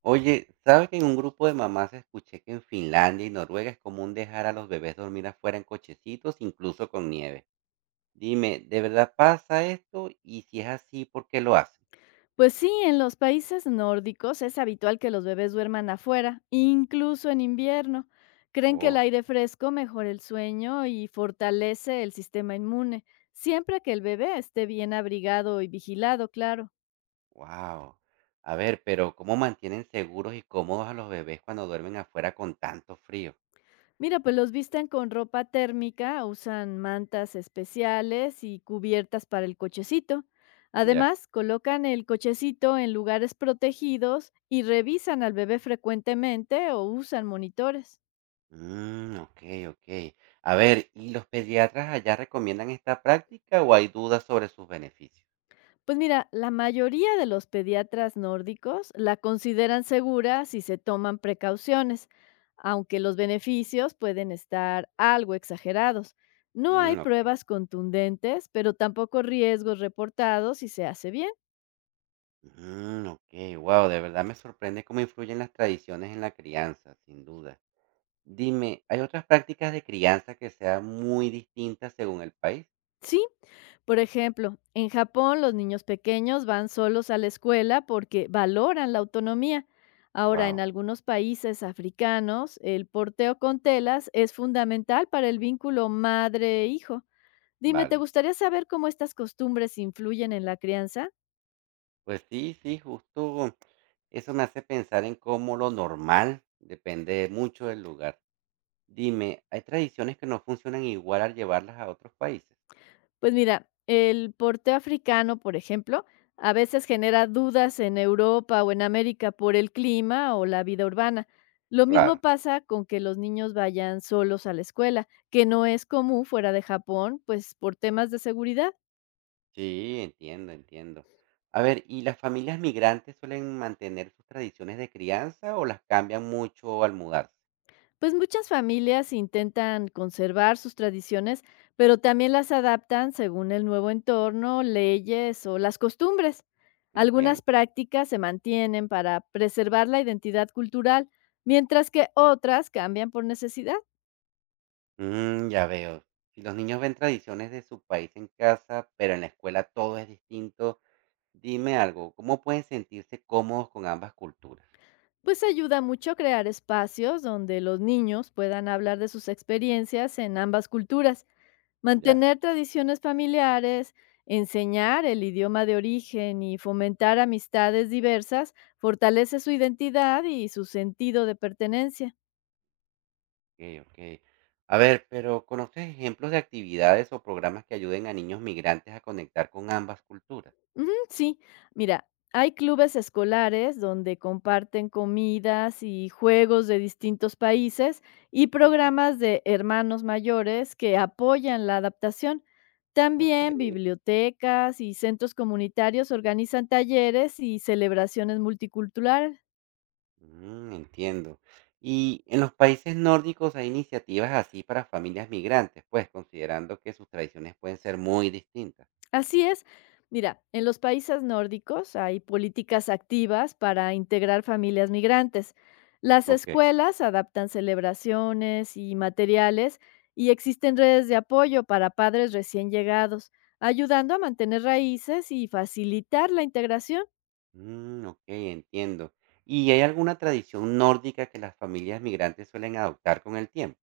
Oye, ¿sabes que en un grupo de mamás escuché que en Finlandia y Noruega es común dejar a los bebés dormir afuera en cochecitos, incluso con nieve? Dime, ¿de verdad pasa esto? Y si es así, ¿por qué lo hacen? Pues sí, en los países nórdicos es habitual que los bebés duerman afuera, incluso en invierno. Creen que el Oh, aire fresco mejora el sueño y fortalece el sistema inmune, siempre que el bebé esté bien abrigado y vigilado, claro. wow. A ver, pero ¿cómo mantienen seguros y cómodos a los bebés cuando duermen afuera con tanto frío? Mira, pues los visten con ropa térmica, usan mantas especiales y cubiertas para el cochecito. Ya. Además, colocan el cochecito en lugares protegidos y revisan al bebé frecuentemente o usan monitores. Ok, ok. A ver, ¿y los pediatras allá recomiendan esta práctica o hay dudas sobre sus beneficios? Pues mira, la mayoría de los pediatras nórdicos la consideran segura si se toman precauciones, aunque los beneficios pueden estar algo exagerados. No hay Ok. pruebas contundentes, pero tampoco riesgos reportados si se hace bien. Ok, wow, de verdad me sorprende cómo influyen las tradiciones en la crianza, sin duda. Dime, ¿hay otras prácticas de crianza que sean muy distintas según el país? Sí, por ejemplo, en Japón los niños pequeños van solos a la escuela porque valoran la autonomía. Ahora, Wow, en algunos países africanos, el porteo con telas es fundamental para el vínculo madre-hijo. Dime, ¿te vale. gustaría saber cómo estas costumbres influyen en la crianza? Pues sí, sí, justo eso me hace pensar en cómo lo normal depende mucho del lugar. Dime, ¿hay tradiciones que no funcionan igual al llevarlas a otros países? Pues mira, el porteo africano, por ejemplo, a veces genera dudas en Europa o en América por el clima o la vida urbana. Lo Claro. mismo pasa con que los niños vayan solos a la escuela, que no es común fuera de Japón, pues por temas de seguridad. Sí, entiendo, entiendo. A ver, ¿y las familias migrantes suelen mantener sus tradiciones de crianza o las cambian mucho al mudarse? Pues muchas familias intentan conservar sus tradiciones, pero también las adaptan según el nuevo entorno, leyes o las costumbres. Algunas Entiendo. prácticas se mantienen para preservar la identidad cultural, mientras que otras cambian por necesidad. Ya veo. Si los niños ven tradiciones de su país en casa, pero en la escuela todo es distinto, dime algo, ¿cómo pueden sentirse cómodos con ambas culturas? Pues ayuda mucho crear espacios donde los niños puedan hablar de sus experiencias en ambas culturas. Ya, Mantener tradiciones familiares, enseñar el idioma de origen y fomentar amistades diversas fortalece su identidad y su sentido de pertenencia. ok, ok. A ver, pero ¿conoces ejemplos de actividades o programas que ayuden a niños migrantes a conectar con ambas culturas? Ujú, sí, mira, hay clubes escolares donde comparten comidas y juegos de distintos países y Ujú, programas de hermanos mayores que apoyan la adaptación. También ok. bibliotecas y centros comunitarios organizan talleres y celebraciones multiculturales. Entiendo. Y en los países nórdicos hay iniciativas así para familias migrantes, pues considerando que sus tradiciones pueden ser muy distintas. Así es. Mira, en los países nórdicos hay políticas activas para integrar familias migrantes. Las Ok. escuelas adaptan celebraciones y materiales y existen redes de apoyo para padres recién llegados, ayudando a mantener raíces y facilitar la integración. Ok, entiendo. ¿Y hay alguna tradición nórdica que las familias migrantes suelen adoptar con el tiempo?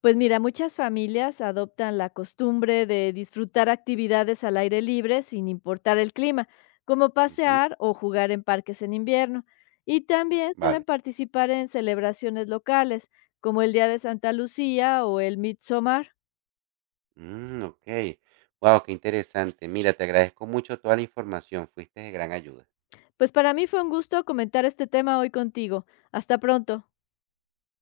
Pues mira, muchas familias adoptan la costumbre de disfrutar actividades al aire libre sin importar el clima, como Ujú, pasear o jugar en parques en invierno. Y también vale. suelen participar en celebraciones locales, como el Día de Santa Lucía o el Midsommar. Ok. Wow, qué interesante. Mira, te agradezco mucho toda la información. Fuiste de gran ayuda. Pues para mí fue un gusto comentar este tema hoy contigo. Hasta pronto.